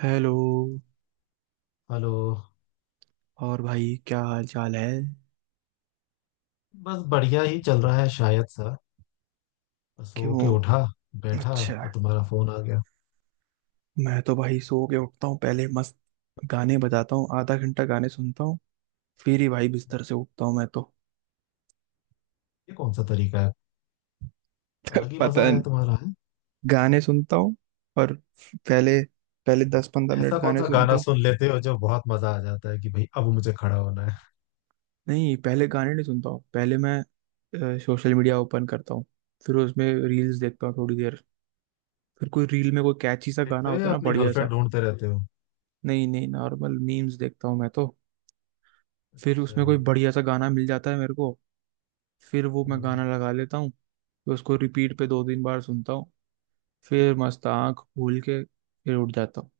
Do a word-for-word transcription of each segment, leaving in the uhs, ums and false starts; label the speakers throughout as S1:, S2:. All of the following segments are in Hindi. S1: हेलो।
S2: हेलो।
S1: और भाई क्या हाल चाल है?
S2: बस बढ़िया ही चल रहा है शायद। सा सो के
S1: क्यों?
S2: उठा बैठा
S1: अच्छा।
S2: और तुम्हारा फोन आ गया।
S1: मैं तो भाई सो के उठता हूँ पहले। मस्त गाने बजाता हूँ, आधा घंटा गाने सुनता हूँ। फिर ही भाई बिस्तर से उठता हूँ मैं तो।
S2: ये कौन सा तरीका है? अलग ही मजा
S1: पता
S2: है
S1: नहीं।
S2: तुम्हारा है।
S1: गाने सुनता हूँ। और पहले पहले दस पंद्रह मिनट
S2: ऐसा कौन
S1: गाने
S2: सा
S1: सुनता
S2: गाना
S1: हूँ।
S2: सुन लेते हो जो बहुत मजा आ जाता है कि भाई अब मुझे खड़ा होना है?
S1: नहीं, पहले गाने नहीं सुनता हूँ। पहले मैं अ, सोशल मीडिया ओपन करता हूँ। फिर उसमें रील्स देखता हूँ थोड़ी देर। फिर कोई रील में कोई कैची सा गाना
S2: देखते हो
S1: होता है
S2: या
S1: ना,
S2: अपनी
S1: बढ़िया सा।
S2: गर्लफ्रेंड ढूंढते रहते हो?
S1: नहीं नहीं, नॉर्मल मीम्स देखता हूँ मैं तो। फिर
S2: अच्छा।
S1: उसमें कोई बढ़िया सा गाना मिल जाता है मेरे को, फिर वो मैं
S2: हम्म।
S1: गाना लगा लेता हूँ, फिर उसको रिपीट पे दो तीन बार सुनता हूँ। फिर मस्त आँख खोल के फिर उठ जाता हूँ।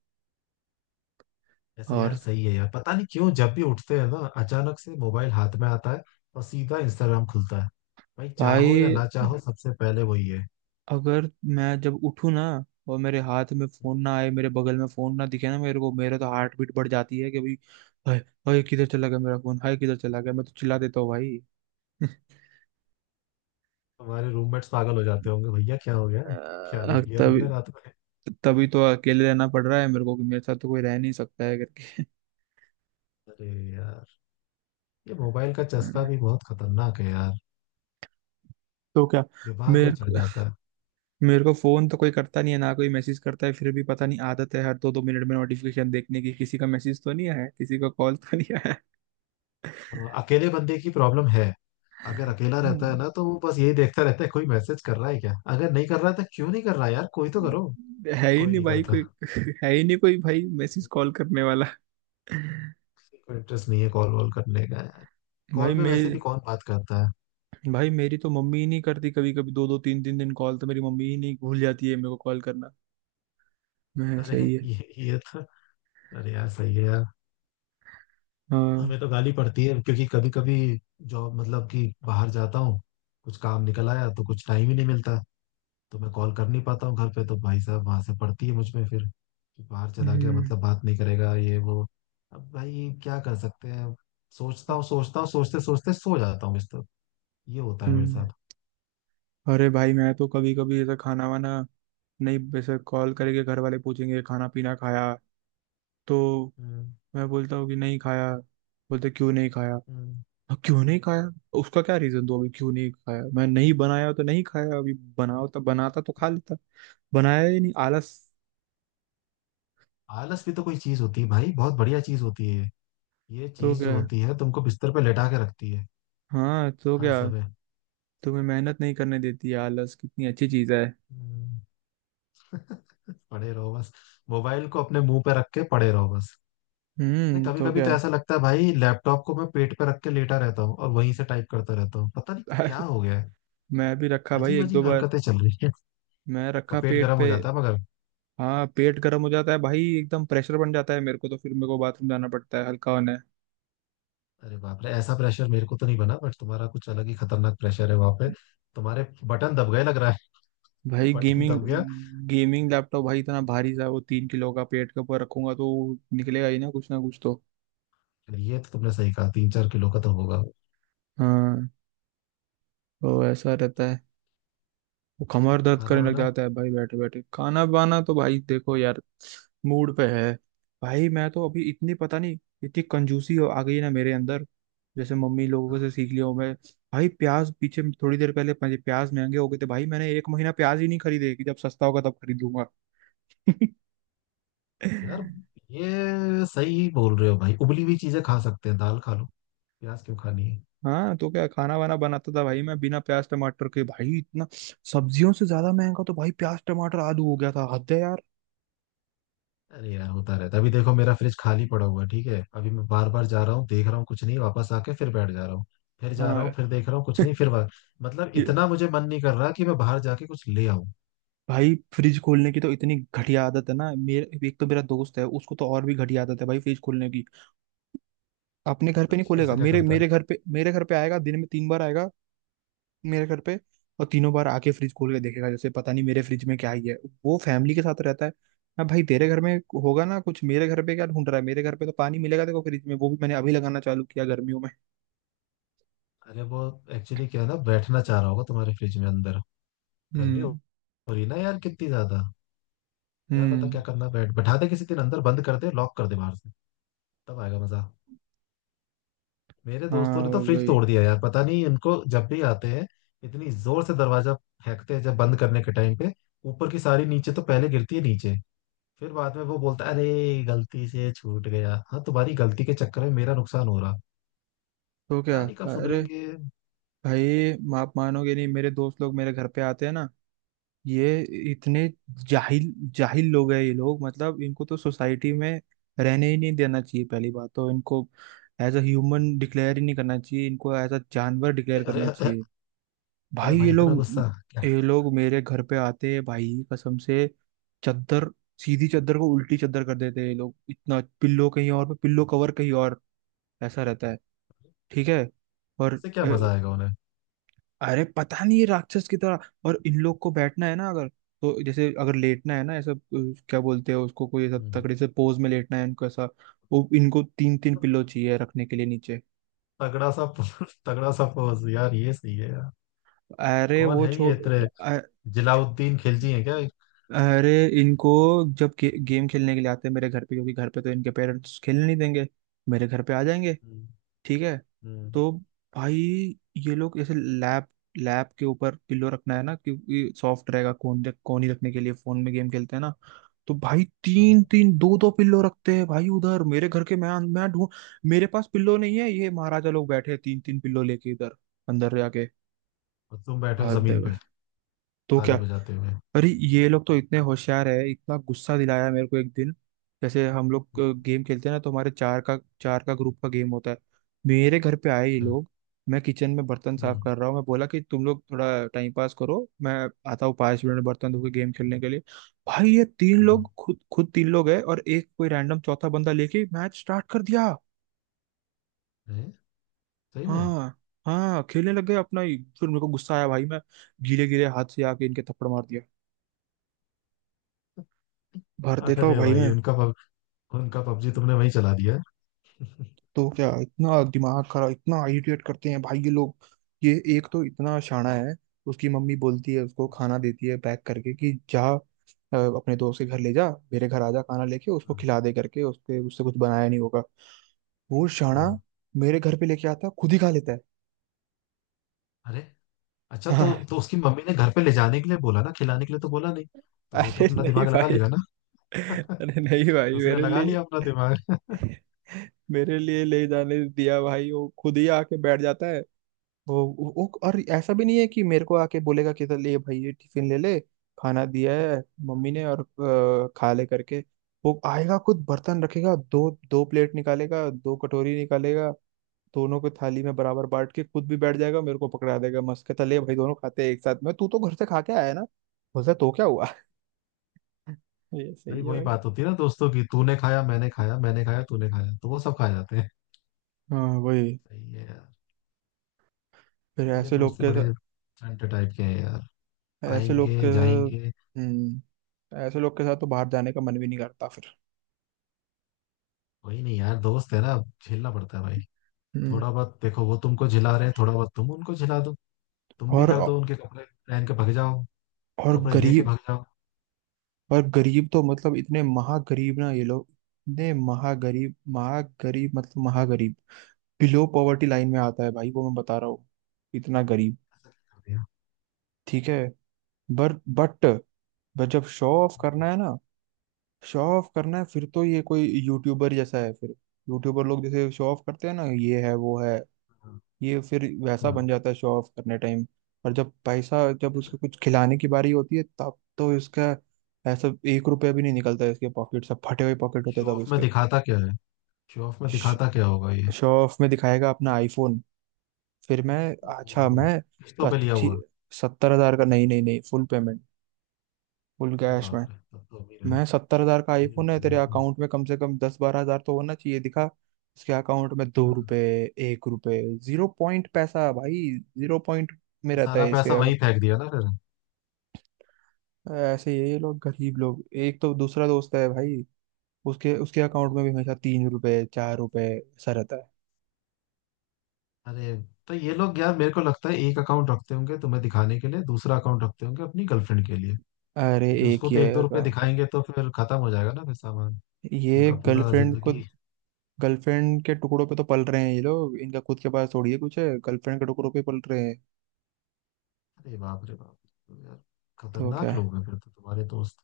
S2: ऐसे यार
S1: और
S2: सही है यार, पता नहीं क्यों जब भी उठते हैं ना अचानक से मोबाइल हाथ में आता है, और सीधा इंस्टाग्राम खुलता है। भाई चाहो या
S1: भाई,
S2: ना चाहो सबसे पहले वही है।
S1: अगर मैं जब उठूँ ना, और मेरे हाथ में फोन ना आए, मेरे बगल में फोन ना दिखे ना मेरे को, मेरा तो हार्ट बीट बढ़ जाती है कि भाई हाय, हाय किधर चला गया मेरा फोन, हाय किधर चला गया, मैं तो चिल्ला देता हूँ भाई।
S2: तुम्हारे रूममेट्स पागल हो जाते होंगे, भैया क्या हो गया, क्या
S1: अ,
S2: देख लिया
S1: तभी
S2: तुमने रात?
S1: तभी तो अकेले रहना पड़ रहा है मेरे को, कि मेरे साथ तो कोई रह नहीं सकता है करके।
S2: अरे यार, ये मोबाइल का चस्का भी बहुत खतरनाक है यार,
S1: तो क्या।
S2: दिमाग में
S1: मेरे
S2: चढ़
S1: को-
S2: जाता है।
S1: मेरे को फोन तो कोई करता नहीं है, ना कोई मैसेज करता है। फिर भी पता नहीं, आदत है हर दो दो मिनट में नोटिफिकेशन देखने की, किसी का मैसेज तो नहीं आया है, किसी का कॉल तो नहीं आया है।
S2: अ, अकेले बंदे की प्रॉब्लम है। अगर अकेला रहता है
S1: हम्म।
S2: ना तो वो बस यही देखता रहता है, कोई मैसेज कर रहा है क्या, अगर नहीं कर रहा है तो क्यों नहीं कर रहा है यार, कोई तो करो।
S1: है ही
S2: कोई
S1: नहीं
S2: नहीं
S1: भाई
S2: करता।
S1: कोई। है ही नहीं कोई भाई मैसेज कॉल करने वाला।
S2: किसी को इंटरेस्ट नहीं है कॉल वॉल करने का यार।
S1: भाई
S2: कॉल पे वैसे
S1: मेरी
S2: भी कौन बात करता है?
S1: भाई मेरी तो मम्मी ही नहीं करती, कभी कभी दो दो तीन तीन दिन। कॉल तो मेरी मम्मी ही, नहीं भूल जाती है मेरे को कॉल करना। मैं
S2: अरे
S1: सही है।
S2: ये ये तो, अरे यार सही है यार।
S1: हाँ।
S2: हमें तो गाली पड़ती है क्योंकि कभी कभी जॉब मतलब कि बाहर जाता हूँ, कुछ काम निकल आया तो कुछ टाइम ही नहीं मिलता, तो मैं कॉल कर नहीं पाता हूँ घर पे, तो भाई साहब वहां से पड़ती है मुझ में फिर कि बाहर चला गया
S1: हम्म।
S2: मतलब बात नहीं करेगा ये वो। अब भाई क्या कर सकते हैं अब, सोचता हूँ सोचता हूँ सोचते सोचते सो जाता हूँ इस तरह। ये होता है मेरे
S1: हम्म।
S2: साथ।
S1: अरे भाई, मैं तो कभी कभी ऐसा खाना वाना, नहीं, वैसे कॉल करेंगे घर वाले, पूछेंगे खाना पीना खाया, तो
S2: हम्म।
S1: मैं बोलता हूँ कि नहीं खाया। बोलते क्यों नहीं खाया।
S2: हम्म।
S1: हाँ, क्यों नहीं खाया, उसका क्या रीजन दो, अभी क्यों नहीं खाया। मैं नहीं बनाया तो नहीं खाया, अभी बनाओ तो बनाता तो खा लेता। बनाया ही नहीं, आलस।
S2: आलस भी तो कोई चीज होती है भाई, बहुत बढ़िया चीज होती है। ये ये
S1: तो
S2: चीज
S1: क्या
S2: जो
S1: है?
S2: होती है तुमको बिस्तर पे लेटा के रखती है
S1: हाँ तो
S2: हर
S1: क्या।
S2: समय।
S1: तुम्हें मेहनत नहीं करने देती है आलस, कितनी अच्छी चीज है।
S2: हम्म। पड़े रहो बस। मोबाइल को अपने मुंह पे रख के पड़े रहो बस। अरे
S1: हम्म
S2: कभी
S1: तो
S2: कभी
S1: क्या।
S2: तो ऐसा लगता है भाई लैपटॉप को मैं पेट पे रख के लेटा रहता हूँ, और वहीं से टाइप करता रहता हूँ, पता नहीं क्या
S1: अरे
S2: हो गया है।
S1: मैं भी रखा भाई
S2: अजीब
S1: एक दो
S2: अजीब
S1: बार।
S2: हरकतें चल रही हैं।
S1: मैं
S2: और
S1: रखा
S2: पेट
S1: पेट
S2: गर्म
S1: पे।
S2: हो जाता है मगर।
S1: हाँ पेट गर्म हो जाता है भाई, एकदम प्रेशर बन जाता है मेरे को। तो फिर मेरे को बाथरूम जाना पड़ता है हल्का होने।
S2: अरे बाप रे, ऐसा प्रेशर मेरे को तो नहीं बना, बट तुम्हारा कुछ अलग ही खतरनाक प्रेशर है वहां पे। तुम्हारे बटन दब गए लग रहा है।
S1: भाई
S2: बटन
S1: गेमिंग
S2: दब गया।
S1: गेमिंग लैपटॉप भाई, इतना भारी सा वो, तीन किलो का, पेट के ऊपर रखूंगा तो वो निकलेगा ही ना कुछ ना कुछ तो।
S2: ये तो तुमने सही कहा, तीन चार किलो का तो होगा वो।
S1: हाँ, तो ऐसा रहता है। वो कमर दर्द
S2: खाना
S1: करने लग
S2: वाना।
S1: जाता है भाई बैठे बैठे। खाना बाना तो भाई देखो यार, मूड पे है। भाई मैं तो अभी इतनी पता नहीं, इतनी कंजूसी हो- आ गई है ना मेरे अंदर। जैसे मम्मी
S2: हाँ,
S1: लोगों से सीख लिया हूं मैं। भाई प्याज, पीछे थोड़ी देर पहले मुझे प्याज महंगे हो गए थे भाई, मैंने एक महीना प्याज ही नहीं खरीदे, कि जब सस्ता होगा तब खरीदूंगा।
S2: यार ये सही बोल रहे हो भाई, उबली हुई चीजें खा सकते हैं, दाल खा लो। प्याज क्यों खानी है?
S1: हाँ तो क्या खाना वाना बनाता था भाई मैं बिना प्याज टमाटर के। भाई इतना, सब्जियों से ज्यादा महंगा तो भाई प्याज टमाटर आलू हो गया था, हद है यार।
S2: अरे यार होता रहता है, अभी देखो मेरा फ्रिज खाली पड़ा हुआ है, ठीक है, अभी मैं बार बार जा रहा हूँ देख रहा हूँ कुछ नहीं, वापस आके फिर बैठ जा रहा हूँ। फिर जा रहा
S1: हाँ।
S2: हूँ फिर देख रहा हूँ कुछ नहीं फिर बाहर। मतलब
S1: ये,
S2: इतना मुझे मन नहीं कर रहा कि मैं बाहर जाके कुछ ले आऊँ।
S1: भाई फ्रिज खोलने की तो इतनी घटिया आदत है ना मेरे। एक तो मेरा दोस्त है, उसको तो और भी घटिया आदत है भाई फ्रिज खोलने की। अपने घर पे नहीं
S2: अच्छा
S1: खोलेगा,
S2: ऐसा क्या
S1: मेरे
S2: करता
S1: मेरे
S2: है?
S1: घर पे, मेरे घर पे आएगा, दिन में तीन बार आएगा। मेरे घर पे। और तीनों बार आके फ्रिज खोल के देखेगा, जैसे पता नहीं मेरे फ्रिज में क्या ही है। वो फैमिली के साथ रहता है। अब भाई तेरे घर में होगा ना कुछ, मेरे घर पे क्या ढूंढ रहा है? मेरे घर पे तो पानी मिलेगा, देखो फ्रिज में, वो भी मैंने अभी लगाना चालू किया गर्मियों में।
S2: अरे वो एक्चुअली क्या है ना, बैठना चाह रहा होगा तुम्हारे फ्रिज में अंदर। गर्मी हो
S1: हम्म।
S2: हो रही है ना यार कितनी ज्यादा। क्या पता
S1: हम्म।
S2: क्या करना, बैठ बैठा दे किसी दिन अंदर, बंद कर दे, लॉक कर दे बाहर से। तब आएगा मजा। मेरे दोस्तों
S1: हाँ
S2: ने तो फ्रिज
S1: वही।
S2: तोड़ दिया यार, पता नहीं इनको, जब भी आते हैं इतनी जोर से दरवाजा फेंकते हैं जब बंद करने के टाइम पे। ऊपर की सारी नीचे तो पहले गिरती है नीचे, फिर बाद में वो बोलता है अरे गलती से छूट गया। हाँ, तुम्हारी गलती के चक्कर में मेरा नुकसान हो रहा,
S1: तो क्या।
S2: पता नहीं कब
S1: अरे
S2: सुधरेंगे।
S1: भाई, आप मानोगे नहीं, मेरे दोस्त लोग मेरे घर पे आते हैं ना, ये इतने जाहिल जाहिल लोग हैं ये लोग, मतलब इनको तो सोसाइटी में रहने ही नहीं देना चाहिए पहली बात तो। इनको एज अ ह्यूमन डिक्लेयर ही नहीं करना चाहिए, इनको एज अ जानवर डिक्लेयर
S2: अरे अरे
S1: करना
S2: अरे,
S1: चाहिए।
S2: अरे
S1: भाई ये
S2: भाई इतना
S1: लोग
S2: गुस्सा क्या?
S1: ये लोग मेरे घर पे आते हैं भाई कसम से। चद्दर, सीधी चद्दर को उल्टी चद्दर कर देते हैं ये लोग। इतना, पिल्लो कहीं और पे, पिल्लो कवर कहीं और। ऐसा रहता है। ठीक है। और
S2: इससे क्या
S1: अ,
S2: मजा आएगा उन्हें?
S1: अरे पता नहीं, ये राक्षस की तरह। और इन लोग को बैठना है ना अगर, तो जैसे अगर लेटना है ना, ऐसा अ, क्या बोलते हैं उसको, कोई ऐसा
S2: हम्म।
S1: तकड़े से पोज में लेटना है इनको। ऐसा वो इनको तीन तीन पिल्लो चाहिए रखने के लिए नीचे।
S2: तगड़ा सा पोज, तगड़ा सा पोज यार ये सही है यार।
S1: अरे
S2: कौन
S1: वो
S2: है ये
S1: छोड़।
S2: इतने,
S1: अ-
S2: जलाउद्दीन खिलजी है क्या?
S1: अरे, इनको जब गे, गेम खेलने के लिए आते हैं मेरे घर पे, क्योंकि घर पे तो इनके पेरेंट्स खेलने नहीं देंगे, मेरे घर पे आ जाएंगे।
S2: हम्म।
S1: ठीक है।
S2: हम्म।
S1: तो भाई ये लोग ऐसे, लैब लैब के ऊपर पिल्लो रखना है ना, क्योंकि सॉफ्ट रहेगा, कोन कोनी रखने के लिए, फोन में गेम खेलते हैं ना। तो भाई तीन
S2: हाँ।
S1: तीन दो दो पिल्लो रखते हैं भाई उधर। मेरे घर के, मैं मैं ढूंढ, मेरे पास पिल्लो नहीं है, ये महाराजा लोग बैठे हैं तीन तीन पिल्लो लेके इधर, अंदर जाके।
S2: और तुम बैठे हो
S1: हद है
S2: जमीन पे
S1: भाई, तो क्या।
S2: ताली बजाते हुए।
S1: अरे ये लोग तो इतने होशियार है, इतना गुस्सा दिलाया मेरे को एक दिन। जैसे हम लोग
S2: हम्म।
S1: गेम खेलते हैं ना, तो हमारे चार का चार का ग्रुप का गेम होता है। मेरे घर पे आए ये
S2: अच्छा।
S1: लोग, मैं किचन में बर्तन साफ
S2: हम्म।
S1: कर रहा हूँ, मैं बोला कि तुम लोग थोड़ा टाइम पास करो, मैं आता हूँ पाँच मिनट में बर्तन धो के गेम खेलने के लिए। भाई ये तीन
S2: हम्म।
S1: लोग, खुद खुद तीन लोग है, और एक कोई रैंडम चौथा बंदा लेके मैच स्टार्ट कर दिया।
S2: है सही में।
S1: हाँ। हाँ खेलने लग गए अपना ही। फिर मेरे को गुस्सा आया भाई, मैं गीले गीले हाथ से आके इनके थप्पड़ मार दिया, भर देता हूँ
S2: अरे
S1: भाई
S2: भाई
S1: मैं।
S2: उनका पब, उनका पबजी तुमने वहीं चला दिया है।
S1: तो क्या, इतना दिमाग खराब, इतना इरिटेट करते हैं भाई ये लोग। ये एक तो इतना शाना है, उसकी मम्मी बोलती है उसको, खाना देती है पैक करके, कि जा, अ, अपने दोस्त के घर ले जा, मेरे घर आ जा खाना लेके उसको
S2: हाँ।
S1: खिला दे करके। उसके, उससे कुछ बनाया नहीं होगा वो शाना,
S2: हाँ।
S1: मेरे घर पे लेके आता है खुद ही खा लेता है।
S2: अरे अच्छा,
S1: हाँ।
S2: तो तो उसकी मम्मी ने घर पे ले जाने के लिए बोला ना, खिलाने के लिए तो बोला नहीं, तो वो तो
S1: अरे
S2: अपना
S1: नहीं
S2: दिमाग लगा
S1: भाई
S2: लेगा ना।
S1: अरे नहीं भाई
S2: उसने
S1: मेरे
S2: लगा
S1: लिए
S2: लिया अपना दिमाग।
S1: मेरे लिए ले जाने दिया भाई, वो खुद ही आके बैठ जाता है। वो, वो वो- और ऐसा भी नहीं है कि मेरे को आके बोलेगा कि, तो ले भाई ये टिफिन ले ले, खाना दिया है मम्मी ने, और अ, खा ले करके। वो आएगा, खुद बर्तन रखेगा, दो दो प्लेट निकालेगा, दो कटोरी निकालेगा, दोनों को थाली में बराबर बांट के खुद भी बैठ जाएगा, मेरे को पकड़ा देगा मस्त, कहता ले भाई दोनों खाते हैं एक साथ में, तू तो घर से खा के आया है ना, बोलता तो क्या हुआ। ये
S2: भाई
S1: सही है
S2: वही
S1: भाई।
S2: बात होती है ना दोस्तों की, तूने खाया मैंने खाया, मैंने खाया तूने खाया, तो वो सब खा जाते हैं।
S1: हाँ वही।
S2: सही है यार।
S1: फिर
S2: मेरे
S1: ऐसे लोग
S2: दोस्त भी
S1: के
S2: बड़े
S1: साथ,
S2: चंटे टाइप के हैं यार,
S1: ऐसे लोग के,
S2: आएंगे जाएंगे।
S1: हम्म, ऐसे लोग के साथ तो बाहर जाने का मन भी नहीं करता फिर।
S2: वही नहीं यार, दोस्त है ना, झेलना पड़ता है भाई।
S1: हम्म।
S2: थोड़ा बहुत देखो वो तुमको झिला रहे हैं, थोड़ा बहुत तुम उनको झिला दो। तुम भी
S1: और
S2: कर दो, उनके कपड़े पहन के भाग जाओ,
S1: और
S2: कपड़े लेके
S1: गरीब,
S2: भाग जाओ।
S1: और गरीब तो मतलब इतने महागरीब ना ये लोग, इतने महागरीब, महागरीब मतलब महागरीब। बिलो पॉवर्टी लाइन में आता है भाई वो, मैं बता रहा हूँ, इतना गरीब। ठीक है। बर बट, बट जब शो ऑफ करना है ना, शो ऑफ करना है, फिर तो ये कोई यूट्यूबर जैसा है फिर। यूट्यूबर लोग जैसे शो ऑफ करते हैं ना, ये है वो है, ये फिर वैसा
S2: हाँ।
S1: बन जाता है शो ऑफ करने टाइम। और जब पैसा, जब उसको कुछ खिलाने की बारी होती है तब तो इसका, ऐसा एक रुपया भी नहीं निकलता है इसके पॉकेट से, फटे हुए पॉकेट होते
S2: शो
S1: हैं तब
S2: ऑफ में
S1: इसके।
S2: दिखाता क्या है? शो ऑफ में दिखाता क्या होगा ये?
S1: शो ऑफ में दिखाएगा अपना आईफोन। फिर मैं, अच्छा
S2: ओहो,
S1: मैं
S2: किस्तों पे लिया
S1: अच्छी,
S2: हुआ।
S1: सत्तर हजार का, नहीं नहीं नहीं, फुल पेमेंट, फुल
S2: अरे
S1: कैश में।
S2: बाप रे, तब तो अमीर है।
S1: मैं, सत्तर हजार का
S2: अमीर हो
S1: आईफोन है
S2: गया
S1: तेरे,
S2: होगा।
S1: अकाउंट में कम से कम दस बारह हजार तो होना चाहिए, दिखा। इसके अकाउंट में दो
S2: हाँ।
S1: रुपए एक रुपए, जीरो पॉइंट पैसा भाई। जीरो पॉइंट में
S2: तो
S1: रहता
S2: सारा
S1: है इसके।
S2: पैसा वहीं फेंक दिया ना फिर।
S1: ऐसे ही है ये लोग, गरीब लोग। एक तो, दूसरा दोस्त है भाई, उसके उसके अकाउंट
S2: हम्म।
S1: में भी हमेशा तीन रुपए चार रुपए, ऐसा रहता है।
S2: अरे तो ये लोग यार मेरे को लगता है एक अकाउंट रखते होंगे तुम्हें दिखाने के लिए, दूसरा अकाउंट रखते होंगे अपनी गर्लफ्रेंड के लिए।
S1: अरे
S2: क्योंकि
S1: एक
S2: उसको
S1: ही
S2: तो
S1: है
S2: एक दो रुपए
S1: अकाउंट।
S2: दिखाएंगे तो फिर खत्म हो जाएगा ना फिर सामान,
S1: ये
S2: उनका पूरा
S1: गर्लफ्रेंड को,
S2: जिंदगी।
S1: गर्लफ्रेंड के टुकड़ों पे तो पल रहे हैं ये लोग, इनका खुद के पास थोड़ी है कुछ, है गर्लफ्रेंड के टुकड़ों पे पल रहे हैं।
S2: अरे बाप रे बाप। तो यार
S1: तो
S2: खतरनाक
S1: क्या।
S2: लोग हैं फिर तो तुम्हारे दोस्त।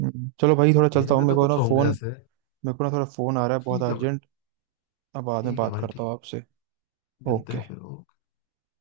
S1: हम्म, चलो भाई, थोड़ा चलता
S2: मेरे
S1: हूँ
S2: में
S1: मेरे
S2: तो
S1: को ना,
S2: कुछ होंगे
S1: फोन,
S2: ऐसे।
S1: मेरे को ना थोड़ा फोन आ रहा है बहुत
S2: ठीक है भाई।
S1: अर्जेंट। अब बाद में
S2: ठीक है
S1: बात
S2: भाई।
S1: करता हूँ
S2: ठीक
S1: आपसे।
S2: है, मिलते हैं
S1: ओके।
S2: फिर।